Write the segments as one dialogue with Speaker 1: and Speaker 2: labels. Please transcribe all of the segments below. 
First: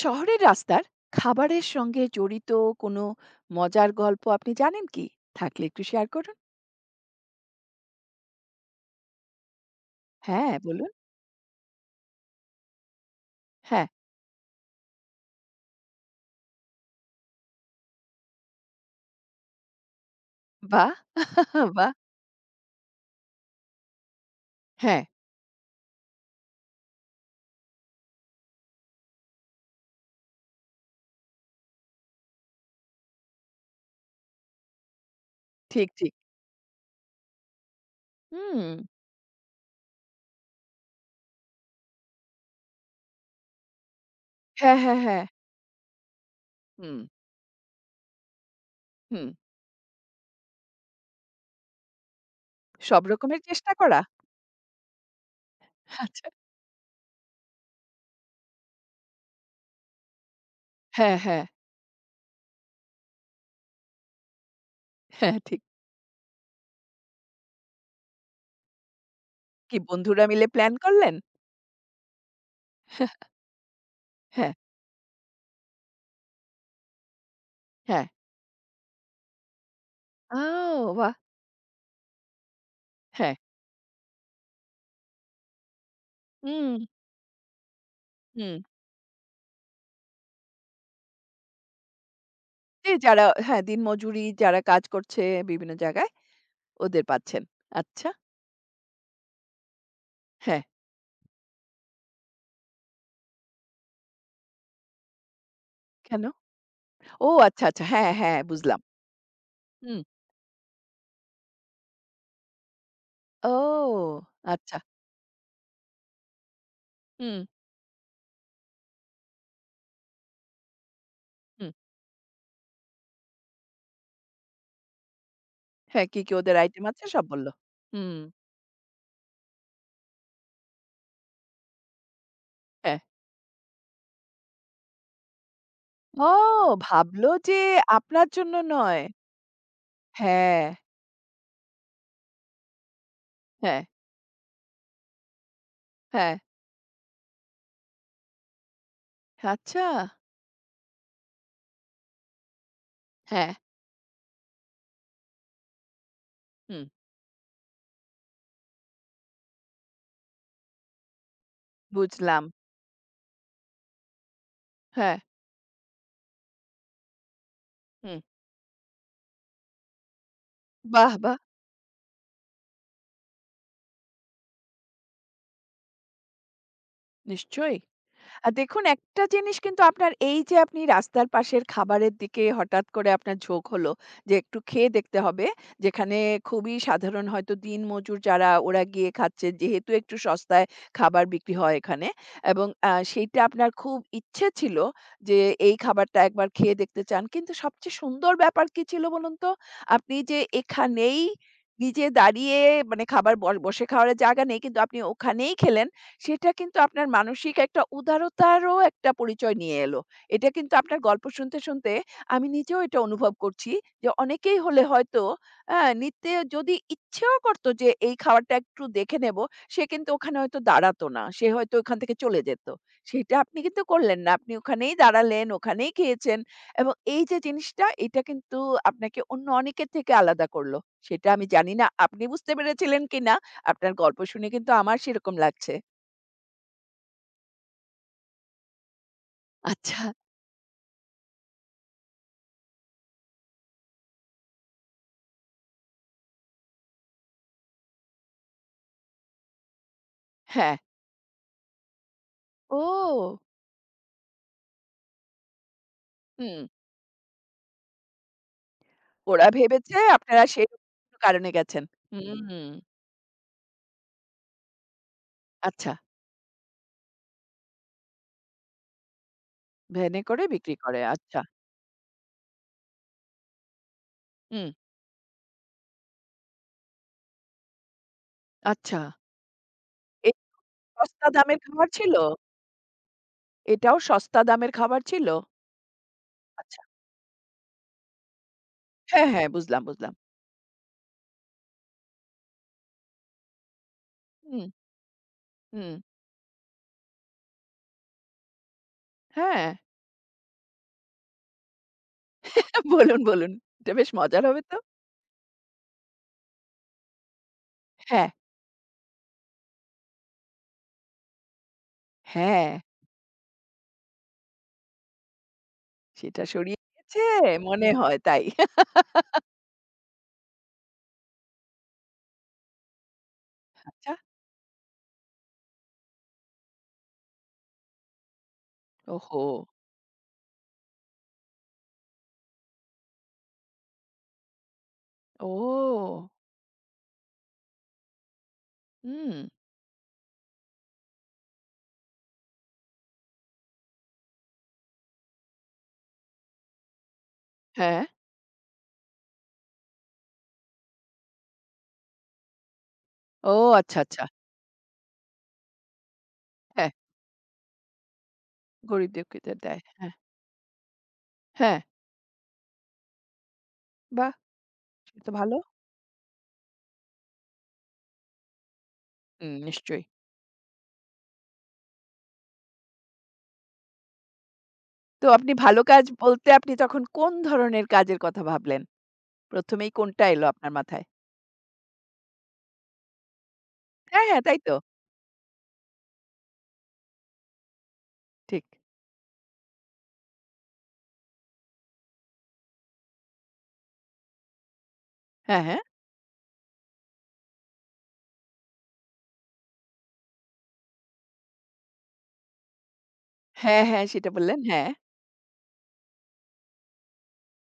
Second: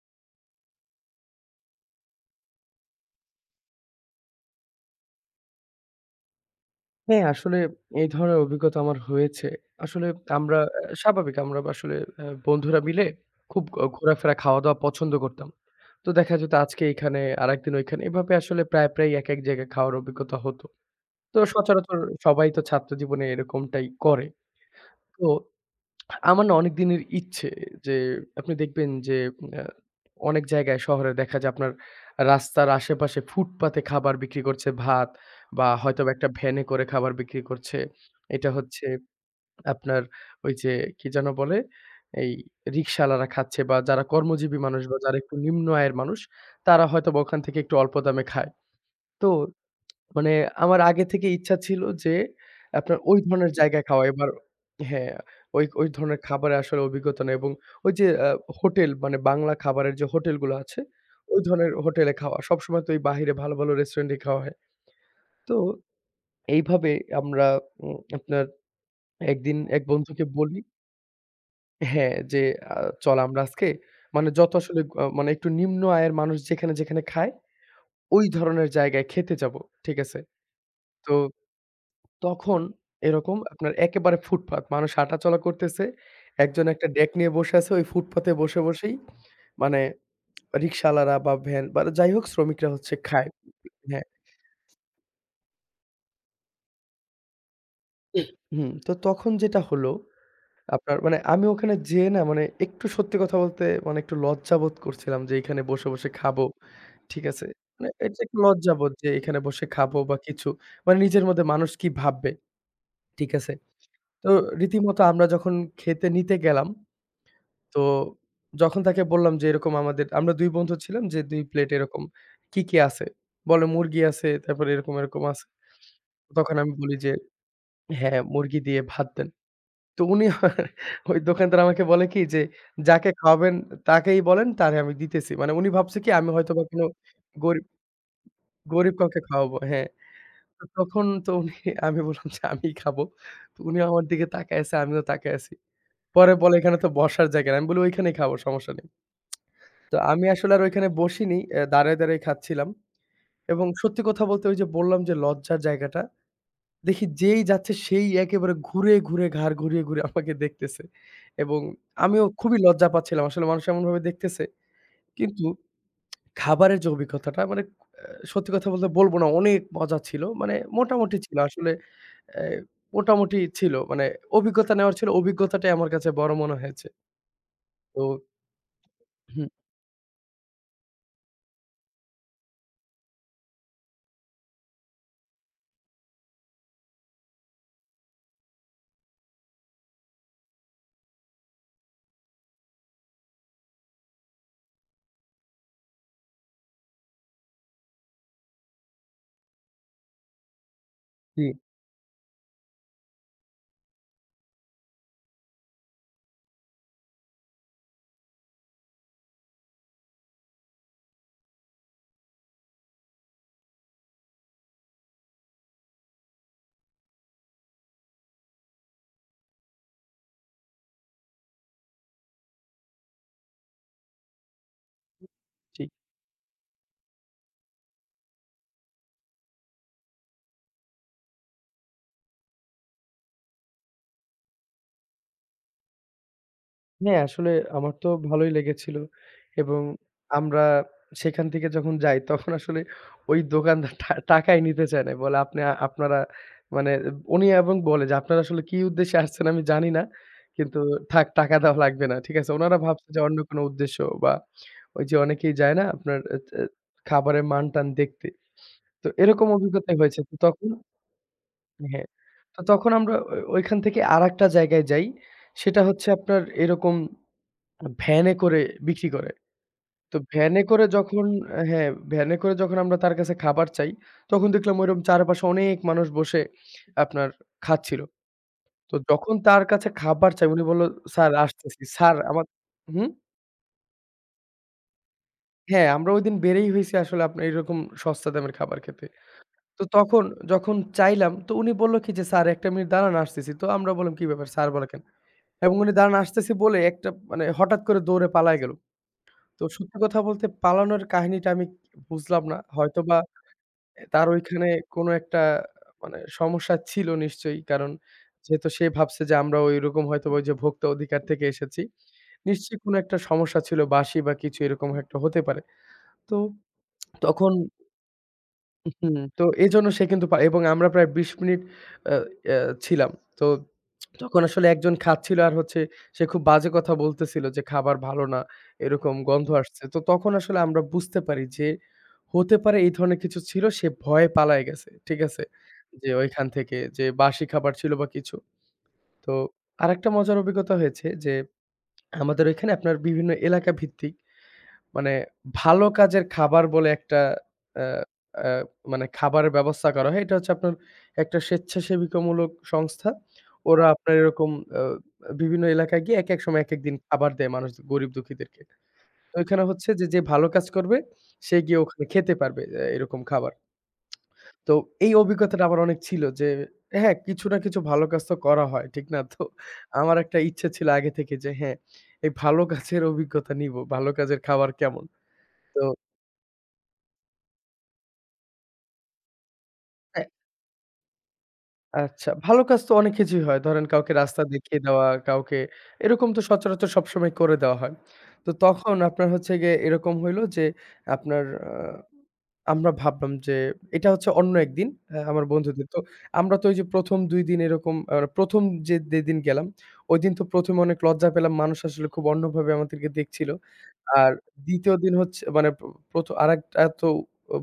Speaker 1: শহরের রাস্তার খাবারের সঙ্গে জড়িত কোনো মজার গল্প আপনি জানেন কি? থাকলে একটু শেয়ার করুন।
Speaker 2: হ্যাঁ, আসলে এই ধরনের অভিজ্ঞতা আমার হয়েছে। আসলে
Speaker 1: হ্যাঁ,
Speaker 2: আমরা আ
Speaker 1: বলুন।
Speaker 2: স্বাভাবিক আমরা আসলে বন্ধুরা মিলে খুব
Speaker 1: হ্যাঁ,
Speaker 2: ঘোরাফেরা, খাওয়া-দাওয়া পছন্দ করতাম। তো দেখা যেত আজকে এখানে, আরেকদিন ঐখানে। এভাবে আসলে প্রায় একেক জায়গায় খাওয়ার অভিজ্ঞতা হতো।
Speaker 1: বাহ!
Speaker 2: তো
Speaker 1: বাহ!
Speaker 2: সচরাচর সবাই তো ছাত্র জীবনে এরকমটাই করে।
Speaker 1: হ্যাঁ,
Speaker 2: তো আমার না অনেক দিনের ইচ্ছে যে আপনি দেখবেন যে আ অনেক জায়গায় শহরে দেখা যায় আপনার রাস্তার আশেপাশে ফুটপাতে খাবার বিক্রি করছে ভাত বা
Speaker 1: ঠিক,
Speaker 2: হয়তোবা
Speaker 1: ঠিক।
Speaker 2: একটা ভ্যানে করে খাবার বিক্রি করছে। এটা
Speaker 1: হুম।
Speaker 2: হচ্ছে আপনার ওই যে কি যেন বলে? এই রিক্শাওয়ালারা খাচ্ছে বা যারা কর্মজীবী
Speaker 1: হ্যাঁ,
Speaker 2: মানুষ বা
Speaker 1: হ্যাঁ,
Speaker 2: যারা
Speaker 1: হ্যাঁ।
Speaker 2: একটু নিম্ন আয়ের মানুষ তারা
Speaker 1: হুম,
Speaker 2: হয়তোবা ওখান থেকে একটু অল্প দামে খায়।
Speaker 1: হুম।
Speaker 2: তো মানে আমার আগে থেকে ইচ্ছা ছিল যে আপনার
Speaker 1: সব
Speaker 2: ওই
Speaker 1: রকমের
Speaker 2: ধরনের
Speaker 1: চেষ্টা
Speaker 2: জায়গায়
Speaker 1: করা?
Speaker 2: খাওয়া। এবার হ্যাঁ, ওই ওই ধরনের
Speaker 1: আচ্ছা।
Speaker 2: খাবারে আসলে অভিজ্ঞতা নেই এবং ওই যে হোটেল মানে বাংলা খাবারের যে হোটেলগুলো আছে,
Speaker 1: হ্যাঁ,
Speaker 2: ওই
Speaker 1: হ্যাঁ,
Speaker 2: ধরনের হোটেলে খাওয়া। সবসময় তো এই বাহিরে ভালো, ভালো রেস্টুরেন্টে খাওয়া হয়।
Speaker 1: হ্যাঁ,
Speaker 2: তো
Speaker 1: ঠিক।
Speaker 2: এইভাবে আমরা আপনার একদিন
Speaker 1: কি
Speaker 2: এক বন্ধুকে
Speaker 1: বন্ধুরা মিলে
Speaker 2: বলি
Speaker 1: প্ল্যান করলেন?
Speaker 2: হ্যাঁ, যে আ চল আমরা আজকে মানে যত
Speaker 1: হ্যাঁ,
Speaker 2: আসলে মানে একটু নিম্ন আয়ের মানুষ যেখানে, যেখানে খায়,
Speaker 1: হ্যাঁ।
Speaker 2: ওই ধরনের জায়গায় খেতে যাবো। ঠিক আছে?
Speaker 1: ও বাহ!
Speaker 2: তো তখন
Speaker 1: হ্যাঁ।
Speaker 2: এরকম আপনার একেবারে ফুটপাত। মানুষ হাঁটাচলা করতেছে। একজন
Speaker 1: হুম,
Speaker 2: একটা ডেক নিয়ে বসে আছে। ওই ফুটপাতে
Speaker 1: হুম।
Speaker 2: বসে, বসেই মানে রিক্শাওয়ালারা বা ভ্যান বা যাই হোক শ্রমিকরা
Speaker 1: যে
Speaker 2: হচ্ছে
Speaker 1: যারা
Speaker 2: খায়।
Speaker 1: হ্যাঁ,
Speaker 2: হ্যাঁ।
Speaker 1: দিনমজুরি যারা কাজ করছে বিভিন্ন জায়গায় ওদের পাচ্ছেন। আচ্ছা।
Speaker 2: হুম, তো তখন যেটা হলো
Speaker 1: হ্যাঁ,
Speaker 2: আপনার মানে আমি ওখানে যেয়ে না মানে একটু সত্যি কথা বলতে মানে একটু লজ্জাবোধ করছিলাম যে এখানে বসে, বসে
Speaker 1: কেন?
Speaker 2: খাবো। ঠিক
Speaker 1: ও
Speaker 2: আছে?
Speaker 1: আচ্ছা, আচ্ছা।
Speaker 2: মানে
Speaker 1: হ্যাঁ, হ্যাঁ
Speaker 2: এটা একটু
Speaker 1: হ্যাঁ, বুঝলাম।
Speaker 2: লজ্জাবোধ যে এখানে বসে খাবো
Speaker 1: হুম।
Speaker 2: বা কিছু। মানে নিজের মধ্যে মানুষ কি ভাববে? ঠিক আছে?
Speaker 1: ও
Speaker 2: তো
Speaker 1: আচ্ছা।
Speaker 2: রীতিমতো আমরা যখন খেতে নিতে গেলাম
Speaker 1: হুম,
Speaker 2: তো যখন তাকে বললাম যে এরকম আমাদের আমরা ২ বন্ধু ছিলাম যে ২ প্লেট
Speaker 1: হুম।
Speaker 2: এরকম কি, কি আছে? বলে মুরগি আছে, তারপরে এরকম, এরকম আছে।
Speaker 1: হ্যাঁ, কি, কি
Speaker 2: তখন
Speaker 1: ওদের
Speaker 2: আমি
Speaker 1: আইটেম
Speaker 2: বলি
Speaker 1: আছে
Speaker 2: যে,
Speaker 1: সব বলল। হুম,
Speaker 2: "হ্যাঁ, মুরগি দিয়ে ভাত দেন।" তো উনি ওই দোকানদার আমাকে বলে কি যে,
Speaker 1: হ্যাঁ।
Speaker 2: "যাকে খাওয়াবেন তাকেই বলেন তারে আমি দিতেছি।" মানে উনি ভাবছে কি আমি
Speaker 1: ও
Speaker 2: হয়তোবা কোনো
Speaker 1: ভাবল যে
Speaker 2: গরিব
Speaker 1: আপনার জন্য
Speaker 2: গরিব
Speaker 1: নয়।
Speaker 2: কাউকে খাওয়াবো হ্যাঁ।
Speaker 1: হ্যাঁ,
Speaker 2: তো তখন তো উনি আমি বললাম যে, "আমিই খাবো।" তো
Speaker 1: হ্যাঁ,
Speaker 2: উনিও আমার দিকে তাকায় আছে, আমিও তাকায় আছি। পরে
Speaker 1: হ্যাঁ।
Speaker 2: বলে, "এখানে তো বসার জায়গা নাই।" আমি বলি, "ওইখানেই খাবো সমস্যা নেই।"
Speaker 1: আচ্ছা।
Speaker 2: তো আমি আসলে আর ওইখানে বসিনি। দাঁড়ায়, দাঁড়ায় খাচ্ছিলাম।
Speaker 1: হ্যাঁ,
Speaker 2: এবং সত্যি কথা বলতে ওই যে বললাম যে লজ্জার জায়গাটা।
Speaker 1: হুম।
Speaker 2: দেখি যেই যাচ্ছে সেই একেবারে ঘুরে, ঘুরে ঘাড় ঘুরিয়ে, ঘুরিয়ে আমাকে দেখতেছে। এবং আমিও
Speaker 1: বুঝলাম।
Speaker 2: খুবই লজ্জা পাচ্ছিলাম। আসলে মানুষ এমনভাবে দেখতেছে।
Speaker 1: হ্যাঁ।
Speaker 2: কিন্তু খাবারের যে অভিজ্ঞতাটা মানে
Speaker 1: হুম।
Speaker 2: সত্যি কথা বলতে বলব না অনেক মজা ছিল। মানে
Speaker 1: বাহ!
Speaker 2: মোটামুটি ছিল
Speaker 1: বাহ!
Speaker 2: আসলে অ্যা মোটামুটি ছিল। মানে অভিজ্ঞতা নেওয়ার ছিল অভিজ্ঞতাটাই আমার কাছে বড় মনে হয়েছে।
Speaker 1: নিশ্চয়ই।
Speaker 2: তো
Speaker 1: দেখুন একটা
Speaker 2: হুম,
Speaker 1: জিনিস কিন্তু আপনার এই যে আপনি রাস্তার পাশের খাবারের দিকে হঠাৎ করে আপনার ঝোঁক হলো যে একটু খেয়ে দেখতে হবে। যেখানে খুবই সাধারণ হয়তো দিনমজুর যারা ওরা গিয়ে খাচ্ছে যেহেতু একটু সস্তায় খাবার বিক্রি হয় এখানে এবং সেইটা আপনার খুব ইচ্ছে ছিল যে এই খাবারটা একবার খেয়ে দেখতে চান। কিন্তু সবচেয়ে সুন্দর ব্যাপার কি ছিল বলুন তো? আপনি যে এখানেই
Speaker 2: জি,
Speaker 1: নিজে দাঁড়িয়ে মানে খাবার ব বসে খাওয়ার জায়গা নেই কিন্তু আপনি ওখানেই খেলেন। সেটা কিন্তু আপনার মানসিক একটা উদারতারও একটা পরিচয় নিয়ে এলো। এটা কিন্তু আপনার গল্প শুনতে, শুনতে আমি নিজেও এটা অনুভব করছি যে অনেকেই হলে হয়তো নিতে যদি ইচ্ছেও করত যে এই খাবারটা একটু দেখে নেব, সে কিন্তু ওখানে হয়তো দাঁড়াতো না। সে হয়তো ওখান থেকে চলে যেত। সেটা আপনি কিন্তু করলেন না। আপনি ওখানেই দাঁড়ালেন,
Speaker 2: জি।
Speaker 1: ওখানেই খেয়েছেন এবং এই যে জিনিসটা এটা কিন্তু আপনাকে অন্য অনেকের থেকে আলাদা করল। সেটা আমি জানি না আপনি বুঝতে পেরেছিলেন কিনা? আপনার গল্প শুনে কিন্তু আমার সেরকম লাগছে।
Speaker 2: হ্যাঁ, আসলে আমার তো ভালোই লেগেছিল এবং
Speaker 1: আচ্ছা,
Speaker 2: আমরা সেখান থেকে যখন যাই তখন আসলে ওই দোকানদার টাকাই নিতে চায় নাই। বলে, "আপনি আপনারা" মানে উনি এবং বলে যে, "আপনারা আসলে কি উদ্দেশ্যে আসছেন আমি জানি না।
Speaker 1: হ্যাঁ।
Speaker 2: কিন্তু থাক টাকা দেওয়া লাগবে না।" ঠিক আছে? উনারা ভাবছে যে অন্য
Speaker 1: ও!
Speaker 2: কোনো উদ্দেশ্য বা ওই যে অনেকেই যায় না আপনার এ তে
Speaker 1: হুম,
Speaker 2: খাবারের মান-টান দেখতে। তো এরকম
Speaker 1: ওরা
Speaker 2: অভিজ্ঞতাই
Speaker 1: ভেবেছে
Speaker 2: হয়েছে। তো
Speaker 1: আপনারা
Speaker 2: তখন
Speaker 1: সেই কারণে গেছেন।
Speaker 2: হ্যাঁ, তো
Speaker 1: হুম,
Speaker 2: তখন আমরা ওইখান থেকে আরেকটা জায়গায় যাই। সেটা
Speaker 1: আচ্ছা,
Speaker 2: হচ্ছে আপনার এরকম ভ্যানে করে বিক্রি করে। তো
Speaker 1: ভ্যানে করে
Speaker 2: ভ্যানে
Speaker 1: বিক্রি
Speaker 2: করে
Speaker 1: করে।
Speaker 2: যখন
Speaker 1: আচ্ছা,
Speaker 2: হ্যাঁ, ভ্যানে করে যখন আমরা তার কাছে খাবার চাই, তখন
Speaker 1: হুম,
Speaker 2: দেখলাম ওইরকম চারপাশে অনেক মানুষ বসে আপনার খাচ্ছিল। তো
Speaker 1: আচ্ছা।
Speaker 2: যখন তার কাছে খাবার
Speaker 1: এই
Speaker 2: চাই উনি বলল,
Speaker 1: সস্তা
Speaker 2: "স্যার
Speaker 1: দামের
Speaker 2: আসতেছি।"
Speaker 1: খাবার ছিল?
Speaker 2: স্যার আমার হুম?
Speaker 1: এটাও সস্তা দামের খাবার ছিল?
Speaker 2: হ্যাঁ, আমরা ওইদিন বেরেই
Speaker 1: আচ্ছা,
Speaker 2: হইছি আসলে আপনার এরকম সস্তা দামের খাবার খেতে।
Speaker 1: হ্যাঁ, হ্যাঁ, বুঝলাম,
Speaker 2: তো
Speaker 1: বুঝলাম।
Speaker 2: তখন যখন চাইলাম তো উনি বলল কি যে, "স্যার ১ টা মিনিট দাঁড়ান আসতেছি।" তো আমরা বললাম, "কি ব্যাপার
Speaker 1: হুম,
Speaker 2: স্যার বলা কেন?" এবং উনি
Speaker 1: হুম,
Speaker 2: দাঁড়ান আসতেছি বলে একটা মানে হঠাৎ করে দৌড়ে পালায় গেল। তো
Speaker 1: হ্যাঁ,
Speaker 2: সত্যি কথা বলতে পালানোর কাহিনীটা আমি বুঝলাম না। হয়তোবা
Speaker 1: বলুন, বলুন। এটা
Speaker 2: এ
Speaker 1: বেশ
Speaker 2: তার
Speaker 1: মজার হবে
Speaker 2: ঐখানে
Speaker 1: তো।
Speaker 2: কোনো একটা মানে সমস্যা ছিল নিশ্চয়ই। কারণ
Speaker 1: হ্যাঁ,
Speaker 2: যেহেতু সে ভাবছে যে আমরা ঐরকম হয়তোবা ওই যে ভোক্তা অধিকার থেকে এসেছি।
Speaker 1: হ্যাঁ,
Speaker 2: নিশ্চয়ই কোনো একটা সমস্যা ছিল বাঁশি বা কিছু এরকম একটা হতে পারে। তো
Speaker 1: সেটা সরিয়ে গেছে
Speaker 2: তখন
Speaker 1: মনে হয় তাই।
Speaker 2: হুম, তো এজন্য সে কিন্তু পা এবং আমরা প্রায় ২০ মিনিট আ অ্যা ছিলাম। তো
Speaker 1: আচ্ছা,
Speaker 2: তখন আসলে একজন খাচ্ছিল আর হচ্ছে সে খুব বাজে কথা বলতেছিল যে, "খাবার ভালো না।" এরকম
Speaker 1: ওহো!
Speaker 2: গন্ধ আসছে। তো তখন আসলে আমরা বুঝতে পারি যে, হতে পারে এই ধরনের কিছু ছিল, সে ভয়ে পালায় গেছে। ঠিক আছে? যে
Speaker 1: ও!
Speaker 2: ওইখান থেকে যে বাসি খাবার ছিল বা কিছু।
Speaker 1: হুম,
Speaker 2: তো আরেকটা মজার অভিজ্ঞতা হয়েছে যে, আমাদের ওইখানে আপনার বিভিন্ন এলাকা ভিত্তিক মানে ভালো কাজের খাবার বলে একটা আ
Speaker 1: হ্যাঁ,
Speaker 2: আ মানে খাবারের ব্যবস্থা করা হয়। এটা হচ্ছে আপনার একটা স্বেচ্ছাসেবিকামূলক সংস্থা।
Speaker 1: ও
Speaker 2: ওরা
Speaker 1: আচ্ছা,
Speaker 2: আপনার
Speaker 1: আচ্ছা,
Speaker 2: এরকম আ বিভিন্ন এলাকায় গিয়ে একেক সময় একেক
Speaker 1: হ্যাঁ।
Speaker 2: দিন খাবার দেয় মানুষ গরিব দুঃখীদেরকে।
Speaker 1: গরিব
Speaker 2: তো
Speaker 1: দুঃখীদের
Speaker 2: ওইখানে
Speaker 1: দেয়।
Speaker 2: হচ্ছে যে,
Speaker 1: হ্যাঁ,
Speaker 2: যে ভালো কাজ করবে সে গিয়ে
Speaker 1: হ্যাঁ,
Speaker 2: ওখানে খেতে পারবে এরকম খাবার।
Speaker 1: বাহ!
Speaker 2: তো এই
Speaker 1: সেটা তো ভালো।
Speaker 2: অভিজ্ঞতাটা আমার অনেক ছিল যে হ্যাঁ, কিছু না কিছু ভালো কাজ তো করা হয়। ঠিক না? তো
Speaker 1: হুম, নিশ্চয়ই।
Speaker 2: আমার একটা ইচ্ছে ছিল আগে থেকে যে হ্যাঁ, এই ভালো কাজের অভিজ্ঞতা নিব। ভালো কাজের খাবার কেমন?
Speaker 1: তো আপনি
Speaker 2: তো
Speaker 1: ভালো কাজ বলতে আপনি তখন কোন ধরনের কাজের কথা ভাবলেন? ১ম এই কোনটা
Speaker 2: হ্যাঁ,
Speaker 1: এলো আপনার মাথায়?
Speaker 2: আচ্ছা, ভালো কাজ তো অনেক কিছুই হয়। ধরেন কাউকে
Speaker 1: হ্যাঁ,
Speaker 2: রাস্তা
Speaker 1: হ্যাঁ, তাই তো।
Speaker 2: দেখিয়ে দেওয়া, কাউকে এরকম তো সচরাচর সবসময় করে দেওয়া হয়। তো
Speaker 1: ঠিক।
Speaker 2: তখন আপনার হচ্ছে গিয়ে এরকম হইলো যে আপনার আ আমরা ভাবলাম যে এটা হচ্ছে অন্য একদিন আমার
Speaker 1: হ্যাঁ, হ্যাঁ।
Speaker 2: বন্ধুদের। তো আমরা তো ওই যে ১ম ২ দিন এরকম ১ম যে যেদিন গেলাম, ওইদিন তো ১ম এ অনেক লজ্জা পেলাম। মানুষ আসলে খুব অন্যভাবে আমাদেরকে দেখছিল।
Speaker 1: হ্যাঁ, হ্যাঁ, সেটা
Speaker 2: আর
Speaker 1: বললেন। হ্যাঁ,
Speaker 2: ২য় দিন হচ্ছে মানে প্র প্রথ আরেকটা তো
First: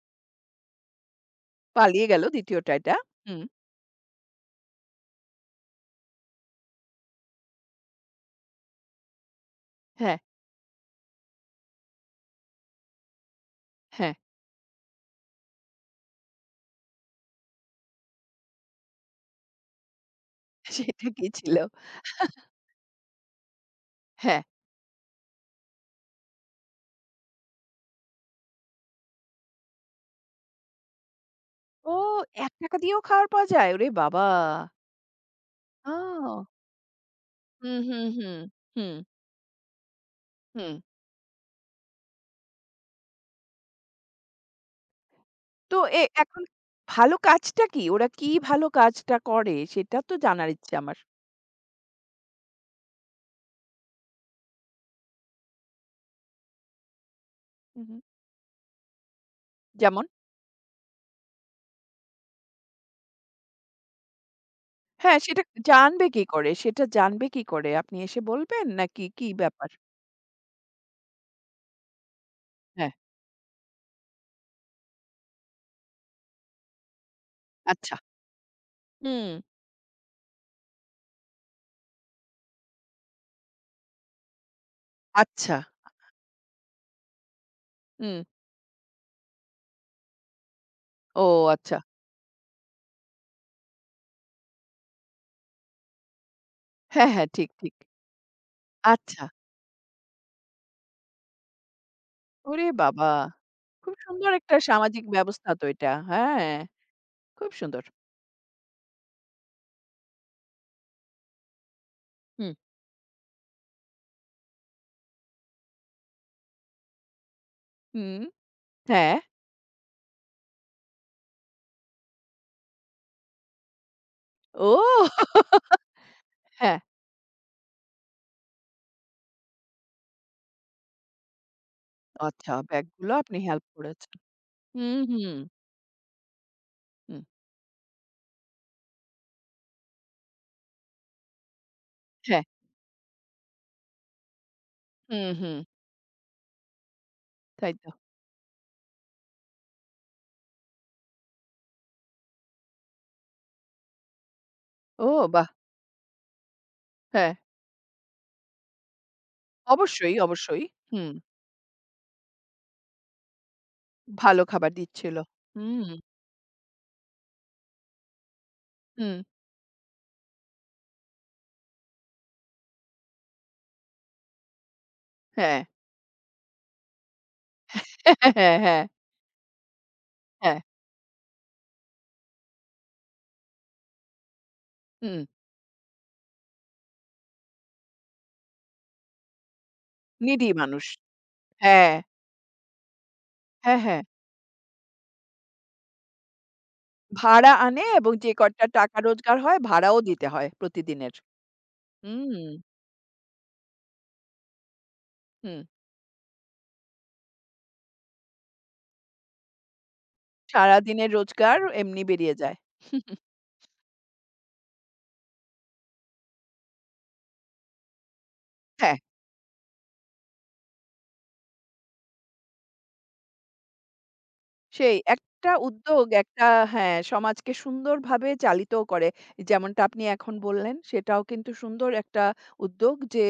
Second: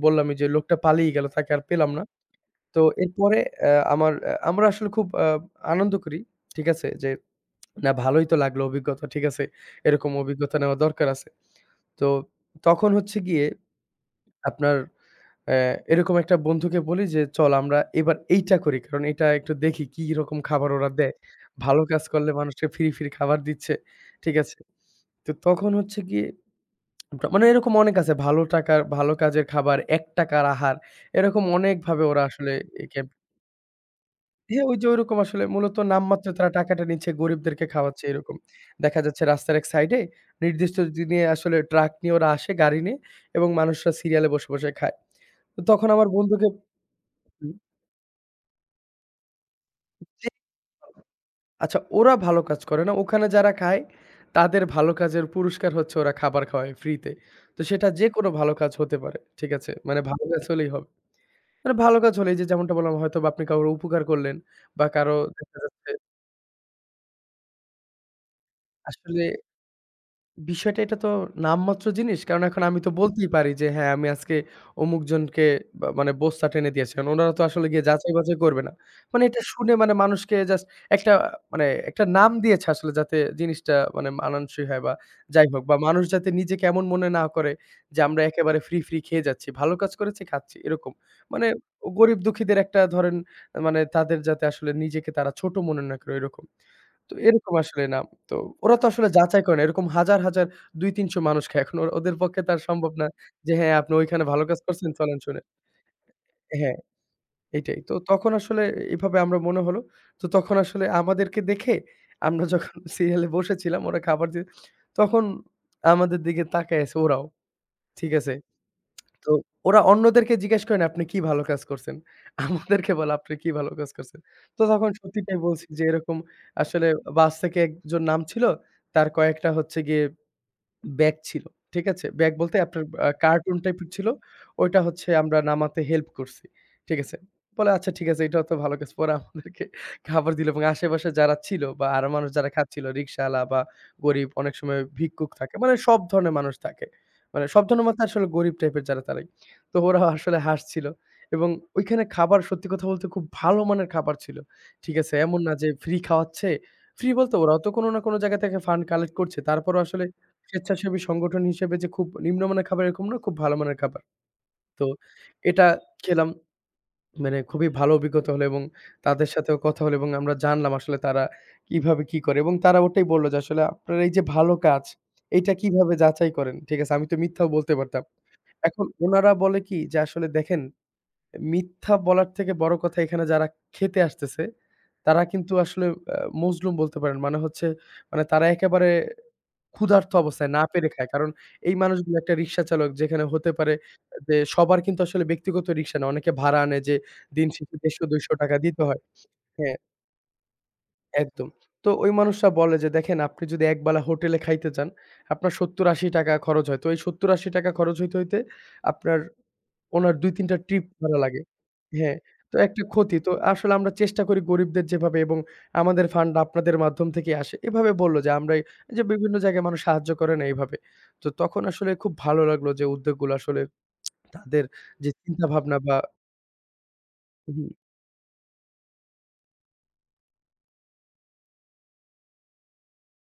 Speaker 2: বললামই যে লোকটা পালিয়ে গেল। তাকে আর পেলাম না।
Speaker 1: পালিয়ে গেল ২য় টা
Speaker 2: তো
Speaker 1: এটা।
Speaker 2: এরপরে
Speaker 1: হুম।
Speaker 2: আ আমার আ আমরা আসলে খুব আনন্দ করি। ঠিক আছে? যে না ভালোই তো লাগলো অভিজ্ঞতা, ঠিক আছে? এরকম
Speaker 1: হ্যাঁ,
Speaker 2: অভিজ্ঞতা নেওয়া দরকার আছে। তো তখন হচ্ছে গিয়ে
Speaker 1: হ্যাঁ,
Speaker 2: আপনার অ্যা এরকম একটা বন্ধুকে বলি যে, "চল আমরা এবার এইটা করি। কারণ এটা একটু দেখি কি রকম খাবার ওরা
Speaker 1: সেটা
Speaker 2: দেয়।
Speaker 1: কি ছিল?
Speaker 2: ভালো কাজ করলে মানুষকে ফ্রি, ফ্রি খাবার দিচ্ছে।" ঠিক
Speaker 1: হ্যাঁ।
Speaker 2: আছে? তো তখন হচ্ছে গিয়ে মানে এরকম অনেক আছে। ভালো টাকার ভালো কাজের খাবার, ৳১ র আহার এরকম
Speaker 1: ও
Speaker 2: অনেকভাবে ওরা আসলে
Speaker 1: ৳১
Speaker 2: একে
Speaker 1: দিয়েও খাবার পাওয়া যায়? ওরে বাবা!
Speaker 2: হ্যাঁ, ওই যে ঐরকম আসলে মূলত নামমাত্র
Speaker 1: ও!
Speaker 2: তারা টাকাটা নিচ্ছে, গরিবদেরকে
Speaker 1: হুম,
Speaker 2: খাওয়াচ্ছে
Speaker 1: হুম,
Speaker 2: এরকম।
Speaker 1: হুম, হুম,
Speaker 2: দেখা যাচ্ছে রাস্তার এক সাইডে
Speaker 1: হুম।
Speaker 2: নির্দিষ্ট দিনে আসলে ট্রাক নিয়ে ওরা আসে গাড়ি নিয়ে এবং মানুষরা সিরিয়ালে বসে, বসে খায়। তো
Speaker 1: তো
Speaker 2: তখন
Speaker 1: এ
Speaker 2: আমার
Speaker 1: এখন
Speaker 2: বন্ধুকে
Speaker 1: ভালো
Speaker 2: হুম,
Speaker 1: কাজটা কি? ওরা কি ভালো কাজটা করে? সেটা তো
Speaker 2: জি,
Speaker 1: জানার ইচ্ছে আমার।
Speaker 2: আচ্ছা ওরা ভালো কাজ করে না। ওখানে যারা খায় তাদের ভালো কাজের পুরস্কার হচ্ছে ওরা খাবার খাওয়ায় ফ্রিতে। তো
Speaker 1: হুম,
Speaker 2: সেটা
Speaker 1: হুম।
Speaker 2: যেকোনো ভালো কাজ হতে পারে। ঠিক আছে? মানে
Speaker 1: যেমন?
Speaker 2: ভালো কাজ হলেই হবে। মানে ভালো কাজ হলে এই যে যেমনটা বললাম হয়তোবা আপনি কারো উপকার করলেন বা কারো
Speaker 1: হ্যাঁ, সেটা
Speaker 2: দেখা যাচ্ছে
Speaker 1: জানবে কি করে? সেটা জানবে কি করে? আপনি এসে বলবেন নাকি
Speaker 2: আসলে
Speaker 1: কি ব্যাপার?
Speaker 2: বিষয়টা এটা তো নামমাত্র জিনিস। কারণ এখন আমি তো
Speaker 1: হ্যাঁ,
Speaker 2: বলতেই পারি যে, হ্যাঁ, আমি আজকে অমুকজনকে বা মানে বস্তা টেনে দিয়েছি। কারণ ওনারা তো আসলে গিয়ে
Speaker 1: আচ্ছা।
Speaker 2: যাচাই-বাছাই করবে না। মানে
Speaker 1: হুম,
Speaker 2: এটা শুনে মানে মানুষকে জাস্ট একটা মানে একটা নাম দিয়েছে আসলে যাতে জিনিসটা মানে মানানসই হয় বা যাই
Speaker 1: আচ্ছা।
Speaker 2: হোক বা মানুষ যাতে নিজেকে এমন মনে না করে যে,
Speaker 1: হুম,
Speaker 2: আমরা একেবারে ফ্রি, ফ্রি খেয়ে যাচ্ছি। ভালো কাজ করেছি, খাচ্ছি এরকম।
Speaker 1: ও
Speaker 2: মানে
Speaker 1: আচ্ছা।
Speaker 2: গরিব দুঃখীদের একটা ধরেন মানে তাদের যাতে আসলে নিজেকে তারা ছোট মনে না করে এরকম।
Speaker 1: হ্যাঁ,
Speaker 2: তো
Speaker 1: হ্যাঁ, ঠিক,
Speaker 2: এরকম
Speaker 1: ঠিক।
Speaker 2: আসলে না তো ওরা তো আসলে
Speaker 1: আচ্ছা।
Speaker 2: যাচাই করে না। এরকম হাজার, হাজার ২-৩০০ মানুষ খায়। এখন ওদের পক্ষে তো আর
Speaker 1: ওরে
Speaker 2: সম্ভব না
Speaker 1: বাবা!
Speaker 2: যে হ্যাঁ, আপনি
Speaker 1: খুব
Speaker 2: ওইখানে
Speaker 1: সুন্দর
Speaker 2: ভালো
Speaker 1: একটা
Speaker 2: কাজ করছেন,
Speaker 1: সামাজিক
Speaker 2: চলেন শুনেন।
Speaker 1: ব্যবস্থা তো এটা। হ্যাঁ,
Speaker 2: হ্যাঁ,
Speaker 1: খুব
Speaker 2: এইটাই।
Speaker 1: সুন্দর।
Speaker 2: তো তখন আসলে এভাবে আমরা মনে হলো। তো তখন আসলে আমাদেরকে দেখে আমরা
Speaker 1: হুম,
Speaker 2: যখন সিরিয়ালে বসেছিলাম ওরা খাবার দিয়ে তখন আমাদের দিকে তাকায় আছে ওরাও। ঠিক
Speaker 1: হুম,
Speaker 2: আছে?
Speaker 1: হ্যাঁ।
Speaker 2: তো ওরা অন্যদেরকে জিজ্ঞেস করে না, "আপনি কি ভালো কাজ করছেন?" আমাদেরকে বলে, "আপনি কি ভালো কাজ করছেন?" তো তখন
Speaker 1: ও!
Speaker 2: সত্যিটাই বলছি যে এরকম
Speaker 1: হ্যাঁ,
Speaker 2: আসলে বাস থেকে একজন নামছিল। তার কয়েকটা হচ্ছে গিয়ে ব্যাগ ছিল। ঠিক আছে? ব্যাগ
Speaker 1: আচ্ছা
Speaker 2: বলতে আপনার
Speaker 1: ব্যাগগুলো আপনি
Speaker 2: কার্টুন
Speaker 1: হেল্প
Speaker 2: টাইপের ছিল।
Speaker 1: করেছেন।
Speaker 2: ওইটা
Speaker 1: হুম,
Speaker 2: হচ্ছে
Speaker 1: হুম,
Speaker 2: আমরা নামাতে হেল্প করছি। ঠিক আছে?
Speaker 1: হুম।
Speaker 2: বলে, "আচ্ছা ঠিক আছে, এটাও তো ভালো কাজ।" পরে আমাদেরকে খাবার দিল এবং আশেপাশে যারা ছিল বা আরো মানুষ
Speaker 1: হ্যাঁ।
Speaker 2: যারা খাচ্ছিল, রিক্শাওয়ালা বা গরিব, অনেক সময়
Speaker 1: হুম,
Speaker 2: ভিক্ষুক থাকে।
Speaker 1: হুম।
Speaker 2: মানে সব ধরনের মানুষ থাকে। মানে সব
Speaker 1: তাই
Speaker 2: ধরনের
Speaker 1: তো।
Speaker 2: বলতে আসলে গরিব টাইপের যারা তারাই। তো ওরা আসলে হাসছিল এবং ওইখানে খাবার সত্যি কথা বলতে খুব ভালো মানের খাবার ছিল। ঠিক
Speaker 1: ও
Speaker 2: আছে? এমন
Speaker 1: বাহ!
Speaker 2: না যে ফ্রি খাওয়াচ্ছে। ফ্রি
Speaker 1: হ্যাঁ,
Speaker 2: বলতে ওরাও তো কোনো না কোনো জায়গা থেকে ফান্ড কালেক্ট করছে। তারপরও আসলে
Speaker 1: অবশ্যই, অবশ্যই।
Speaker 2: স্বেচ্ছাসেবী
Speaker 1: হুম,
Speaker 2: সংগঠন হিসেবে যে খুব নিম্নমানের খাবার এরকম না, খুব ভালো মানের খাবার।
Speaker 1: ভালো খাবার
Speaker 2: তো
Speaker 1: দিচ্ছিল।
Speaker 2: এটা
Speaker 1: হুম,
Speaker 2: খেলাম মানে খুবই ভালো অভিজ্ঞতা হলো এবং
Speaker 1: হুম।
Speaker 2: তাদের সাথেও কথা হলো এবং আমরা জানলাম আসলে তারা কিভাবে কি করে এবং তারা ওটাই বলল যে, "আসলে আপনার এই যে ভালো কাজ, এইটা
Speaker 1: হ্যাঁ,
Speaker 2: কিভাবে যাচাই করেন?" ঠিক আছে? আমি তো মিথ্যাও বলতে পারতাম।
Speaker 1: হ্যাঁ, হ্যাঁ, হ্যাঁ।
Speaker 2: এখন উনারা বলে কি যে, "আসলে
Speaker 1: হ্যাঁ,
Speaker 2: দেখেন মিথ্যা বলার থেকে বড় কথা এখানে যারা খেতে আসতেছে,
Speaker 1: হুম,
Speaker 2: তারা কিন্তু আসলে আ মজলুম বলতে পারেন। মানে হচ্ছে মানে তারা একেবারে ক্ষুধার্ত
Speaker 1: নিডি
Speaker 2: অবস্থায় না
Speaker 1: মানুষ।
Speaker 2: পেরে খায়। কারণ এই
Speaker 1: হ্যাঁ,
Speaker 2: মানুষগুলো একটা রিক্সা চালক যেখানে হতে পারে
Speaker 1: হ্যাঁ, হ্যাঁ।
Speaker 2: যে সবার কিন্তু আসলে ব্যক্তিগত রিক্সা না। অনেকে ভাড়া আনে যে দিন
Speaker 1: ভাড়া
Speaker 2: শেষে
Speaker 1: আনে এবং যে
Speaker 2: ৳১৫০-৳২০০
Speaker 1: কটা
Speaker 2: দিতে
Speaker 1: টাকা
Speaker 2: হয়।
Speaker 1: রোজগার হয়
Speaker 2: হ্যাঁ,
Speaker 1: ভাড়াও দিতে হয় প্রতিদিনের।
Speaker 2: একদম। তো ওই
Speaker 1: হুম,
Speaker 2: মানুষরা বলে যে দেখেন আপনি যদি একবেলা হোটেলে খাইতে যান, আপনার
Speaker 1: হুম।
Speaker 2: ৳৭০-৮০ খরচ হয়। তো এই ৳৭০-৮০ খরচ হইতে আপনার উনার ২-৩ টা ট্রিপ
Speaker 1: সারাদিনের
Speaker 2: মারা লাগে।
Speaker 1: রোজগার এমনি
Speaker 2: হ্যাঁ,
Speaker 1: বেরিয়ে
Speaker 2: তো
Speaker 1: যায়।
Speaker 2: একটা ক্ষতি। তো আসলে আমরা চেষ্টা করি গরিবদের যেভাবে এবং আমাদের ফান্ড আপনাদের মাধ্যম থেকেই আসে। এভাবে বলল যে আমরা
Speaker 1: হ্যাঁ।
Speaker 2: যে বিভিন্ন জায়গায় মানুষ সাহায্য করে না এইভাবে। তো তখন আসলে খুব ভালো লাগলো যে উদ্যোগগুলো আসলে তাদের
Speaker 1: সেই
Speaker 2: যে
Speaker 1: একটা
Speaker 2: চিন্তাভাবনা বা
Speaker 1: উদ্যোগ একটা হ্যাঁ, সমাজকে
Speaker 2: হুম,
Speaker 1: সুন্দরভাবে চালিত করে। যেমনটা আপনি এখন বললেন সেটাও কিন্তু সুন্দর একটা উদ্যোগ যে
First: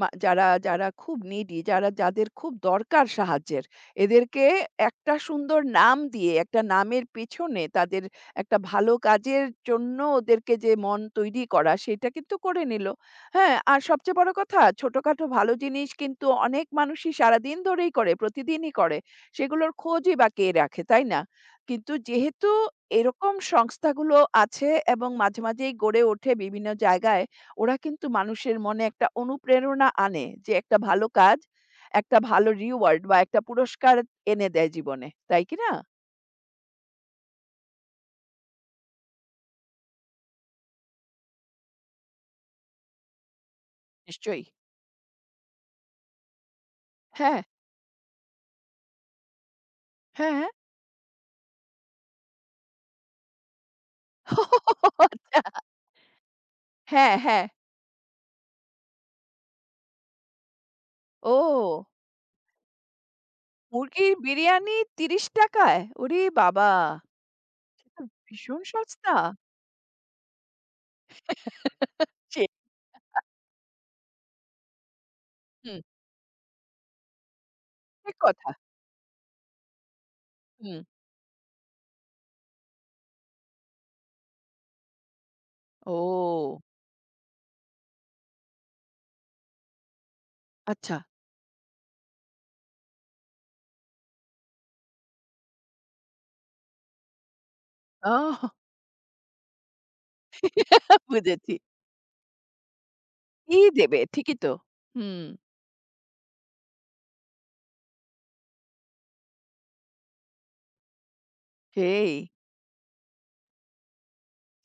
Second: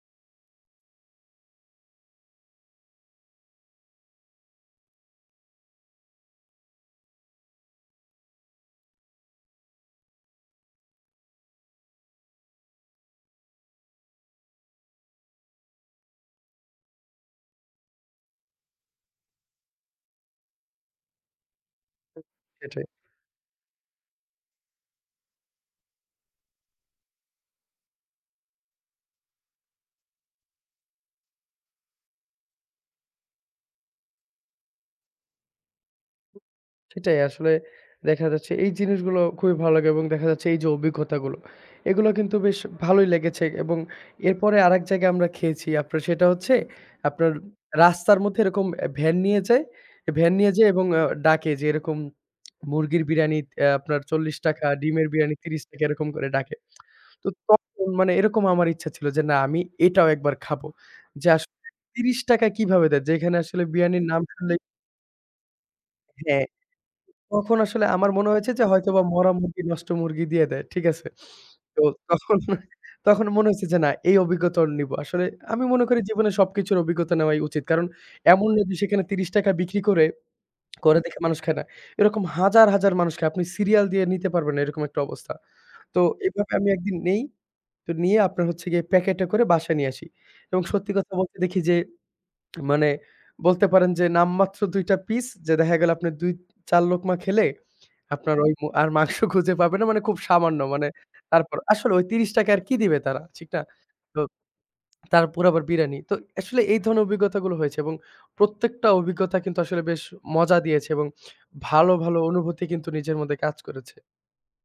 Speaker 1: মা যারা, যারা খুব needy যারা যাদের খুব দরকার সাহায্যের এদেরকে একটা সুন্দর নাম দিয়ে একটা নামের পেছনে তাদের একটা ভালো কাজের জন্য ওদেরকে যে মন তৈরি করা সেটা কিন্তু করে নিল। হ্যাঁ, আর সবচেয়ে বড় কথা ছোটখাটো ভালো জিনিস কিন্তু অনেক মানুষই সারাদিন ধরেই করে, প্রতিদিনই করে। সেগুলোর খোঁজই বা কে রাখে, তাই না? কিন্তু যেহেতু
Speaker 2: সেটাই।
Speaker 1: এরকম সংস্থাগুলো আছে এবং মাঝে, মাঝেই গড়ে ওঠে বিভিন্ন জায়গায়, ওরা কিন্তু মানুষের মনে একটা অনুপ্রেরণা আনে যে একটা ভালো কাজ, একটা ভালো রিওয়ার্ড বা একটা পুরস্কার এনে দেয় জীবনে। তাই কি না?
Speaker 2: সেটাই আসলে দেখা যাচ্ছে এই জিনিসগুলো খুবই ভালো লাগে এবং দেখা যাচ্ছে এই যে অভিজ্ঞতাগুলো এগুলো কিন্তু বেশ ভালোই লেগেছে এবং
Speaker 1: নিশ্চয়ই।
Speaker 2: এরপরে আরেক জায়গায় আমরা খেয়েছি আপনার সেটা হচ্ছে আপনার
Speaker 1: হ্যাঁ,
Speaker 2: রাস্তার মধ্যে এরকম ভ্যান নিয়ে যায় ভ্যান
Speaker 1: হ্যাঁ,
Speaker 2: নিয়ে যায় এবং ডাকে যে এরকম মুরগির বিরিয়ানি আপনার ৳৪০
Speaker 1: হ্যাঁ।
Speaker 2: ডিমের বিরিয়ানি
Speaker 1: আচ্ছা।
Speaker 2: ৳৩০ এরকম করে ডাকে
Speaker 1: হ্যাঁ,
Speaker 2: তো
Speaker 1: হ্যাঁ।
Speaker 2: তখন মানে এরকম আমার ইচ্ছা ছিল যে না আমি এটাও একবার খাবো যে আসলে
Speaker 1: ও!
Speaker 2: ৳৩০ কিভাবে দেয় যেখানে আসলে বিরিয়ানির
Speaker 1: মুরগির
Speaker 2: নাম শুনলে
Speaker 1: বিরিয়ানি ৳৩০ য়? ওরে
Speaker 2: হ্যাঁ
Speaker 1: বাবা!
Speaker 2: তখন আসলে
Speaker 1: সে তো
Speaker 2: আমার মনে হয়েছে
Speaker 1: ভীষণ
Speaker 2: যে হয়তোবা
Speaker 1: সস্তা।
Speaker 2: মরা মুরগি নষ্ট মুরগি দিয়ে দেয়। ঠিক আছে? তো তখন
Speaker 1: সে
Speaker 2: তখন মনে হয়েছে যে না এই অভিজ্ঞতা নিবো। আসলে আমি
Speaker 1: হুম।
Speaker 2: মনে করি জীবনে সবকিছুর অভিজ্ঞতা নেওয়াই উচিত। কারণ
Speaker 1: ঠিক কথা।
Speaker 2: এমন না যে সেখানে ৳৩০ বিক্রি করে,
Speaker 1: হুম।
Speaker 2: করে দেখে মানুষ খায় না। এরকম হাজার, হাজার মানুষ খায়। আপনি সিরিয়াল দিয়ে নিতে পারবেন না এরকম একটা অবস্থা। তো এভাবে
Speaker 1: ও!
Speaker 2: আমি একদিন নেই। তো নিয়ে আপনার হচ্ছে গিয়ে প্যাকেটে করে বাসায় নিয়ে আসি। এবং সত্যি
Speaker 1: আচ্ছা।
Speaker 2: কথা বলতে দেখি যে মানে বলতে পারেন যে নামমাত্র ২ টা পিস যে দেখা গেল আপনি ২ ৪ লোকমা খেলে আপনার
Speaker 1: ওহ!
Speaker 2: ওই আর মাংস খুঁজে পাবে না মানে খুব সামান্য মানে
Speaker 1: বুঝেছি।
Speaker 2: তারপর আসলে ওই ৳৩০ আর কি দিবে তারা, ঠিক
Speaker 1: কি
Speaker 2: না?
Speaker 1: দেবে?
Speaker 2: তো
Speaker 1: ঠিকই তো। হুম।
Speaker 2: তারপর আবার বিরানি। তো আসলে এই ধরনের অভিজ্ঞতাগুলো হয়েছে এবং প্রত্যেকটা অভিজ্ঞতা কিন্তু আসলে বেশ মজা দিয়েছে এবং ভালো,
Speaker 1: সেই।
Speaker 2: ভালো অনুভূতি কিন্তু নিজের মধ্যে কাজ করেছে।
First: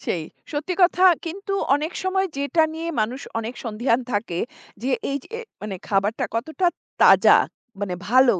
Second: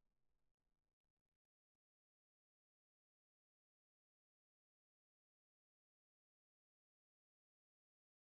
Speaker 1: সেই। সত্যি কথা কিন্তু অনেক সময় যেটা নিয়ে মানুষ অনেক সন্দিহান থাকে যে এই যে মানে খাবারটা কতটা তাজা মানে ভালো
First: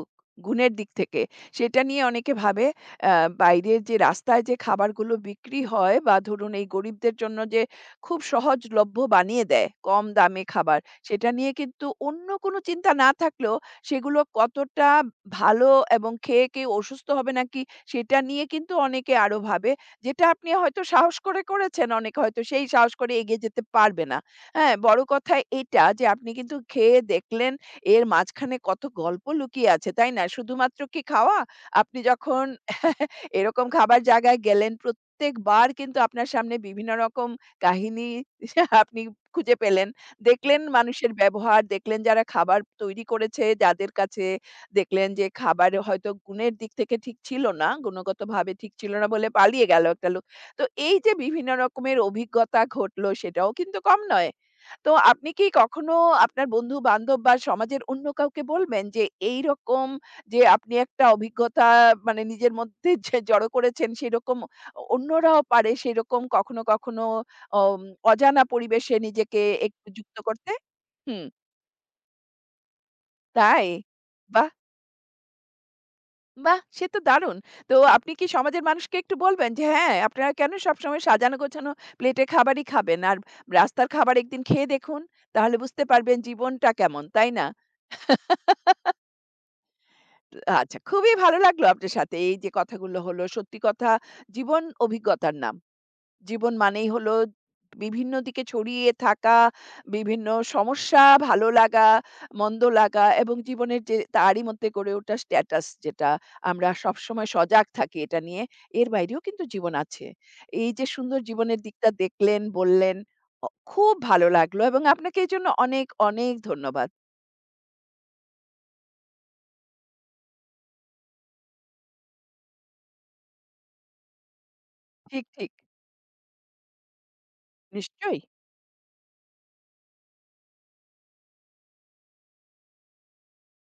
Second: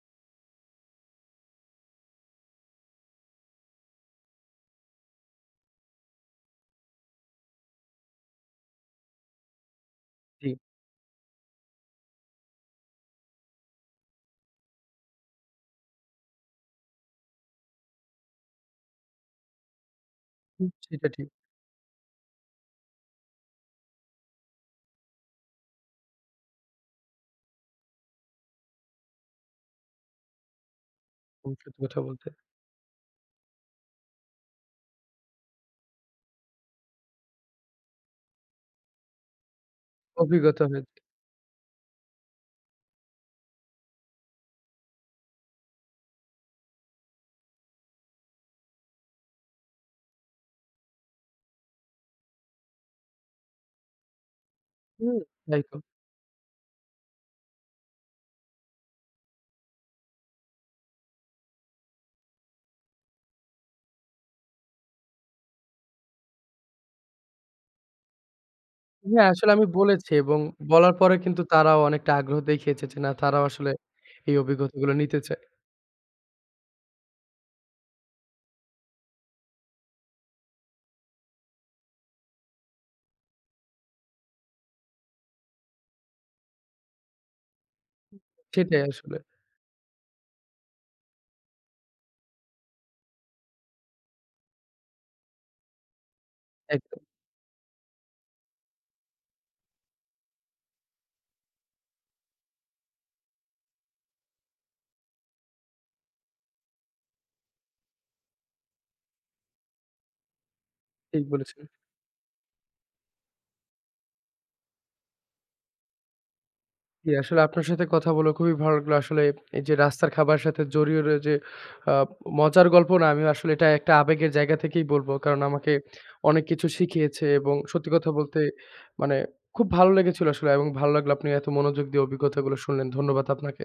Speaker 1: গুণের দিক থেকে সেটা নিয়ে অনেকে ভাবে আ বাইরের যে রাস্তায় যে খাবারগুলো বিক্রি হয় বা ধরুন এই গরিবদের জন্য যে খুব সহজলভ্য বানিয়ে দেয় কম দামে
Speaker 2: জি,
Speaker 1: খাবার সেটা নিয়ে কিন্তু অন্য কোনো চিন্তা না থাকলেও সেগুলো কতটা ভালো এবং খেয়ে কেউ অসুস্থ হবে নাকি সেটা নিয়ে কিন্তু অনেকে আরো ভাবে। যেটা আপনি
Speaker 2: হুম,
Speaker 1: হয়তো
Speaker 2: সেটা
Speaker 1: সাহস
Speaker 2: ঠিক।
Speaker 1: করে করেছেন অনেকে হয়তো সেই সাহস করে এগিয়ে যেতে পারবে না। হ্যাঁ, বড় কথা এটা যে আপনি কিন্তু খেয়ে দেখলেন এর মাঝখানে কত গল্প লুকিয়ে আছে, তাই না? শুধুমাত্র কি খাওয়া?
Speaker 2: হুম, সত্যি কথা
Speaker 1: আপনি
Speaker 2: বলতে।
Speaker 1: যখন এরকম খাবার জায়গায় গেলেন প্রত্যেকবার কিন্তু আপনার সামনে বিভিন্ন রকম কাহিনী আপনি খুঁজে পেলেন। দেখলেন
Speaker 2: অভিজ্ঞতা হয়েছে।
Speaker 1: মানুষের ব্যবহার, দেখলেন যারা খাবার তৈরি করেছে যাদের কাছে দেখলেন যে খাবার হয়তো গুণের দিক থেকে ঠিক ছিল না, গুণগতভাবে ঠিক ছিল না বলে পালিয়ে গেল একটা লোক। তো এই যে বিভিন্ন রকমের অভিজ্ঞতা ঘটলো সেটাও কিন্তু কম নয়। তো
Speaker 2: হুম,
Speaker 1: আপনি কি
Speaker 2: তাই তো।
Speaker 1: কখনো আপনার বন্ধু-বান্ধব বা সমাজের অন্য কাউকে বলবেন যে এইরকম যে আপনি একটা অভিজ্ঞতা মানে নিজের মধ্যে যে জড়ো করেছেন সেরকম অন্যরাও পারে সেরকম কখনো, কখনো অম অজানা পরিবেশে
Speaker 2: হ্যাঁ,
Speaker 1: নিজেকে
Speaker 2: আসলে আমি
Speaker 1: একটু
Speaker 2: বলেছি
Speaker 1: যুক্ত
Speaker 2: এবং
Speaker 1: করতে?
Speaker 2: বলার পরে
Speaker 1: হুম,
Speaker 2: কিন্তু তারাও অনেকটা আগ্রহ দেখিয়েছে যে না তারাও
Speaker 1: তাই?
Speaker 2: আসলে এই
Speaker 1: বাহ!
Speaker 2: অভিজ্ঞতাগুলো নিতে চায়।
Speaker 1: বাহ! সে তো দারুণ। তো আপনি কি সমাজের মানুষকে একটু বলবেন যে, হ্যাঁ, আপনারা কেন সবসময় সাজানো গোছানো প্লেটে খাবারই খাবেন? আর রাস্তার খাবার একদিন খেয়ে দেখুন। তাহলে বুঝতে পারবেন জীবনটা কেমন, তাই না?
Speaker 2: সেটাই আসলে।
Speaker 1: আচ্ছা, খুবই ভালো লাগলো আপনার সাথে এই যে কথাগুলো হলো। সত্যি কথা জীবন অভিজ্ঞতার নাম। জীবন মানেই
Speaker 2: একদম
Speaker 1: হলো বিভিন্ন দিকে ছড়িয়ে থাকা, বিভিন্ন সমস্যা, ভালো লাগা, মন্দ লাগা এবং জীবনের যে তারই মধ্যে গড়ে ওঠা স্ট্যাটাস যেটা আমরা সবসময় সজাগ থাকি এটা নিয়ে। এর বাইরেও কিন্তু জীবন আছে। এই যে সুন্দর
Speaker 2: ঠিক
Speaker 1: জীবনের
Speaker 2: বলেছেন।
Speaker 1: দিকটা দেখলেন, বললেন, অ খুব ভালো লাগলো এবং আপনাকে এজন্য অনেক, অনেক ধন্যবাদ।
Speaker 2: জি, আসলে আপনার সাথে কথা বলে খুবই ভালো লাগলো। আসলে এই যে রাস্তার খাবারের সাথে জড়িয়ে রয়ে যে আ মজার গল্প না, আমি আসলে এটা একটা আবেগের জায়গা থেকেই বলব।
Speaker 1: ঠিক,
Speaker 2: কারণ
Speaker 1: ঠিক।
Speaker 2: আমাকে অনেক কিছু শিখিয়েছে এবং সত্যি কথা
Speaker 1: নিশ্চয়ই।
Speaker 2: বলতে মানে খুব ভালো লেগেছিল আসলে এবং ভালো লাগলো আপনি এত মনোযোগ দিয়ে অভিজ্ঞতাগুলো শুনলেন। ধন্যবাদ আপনাকে।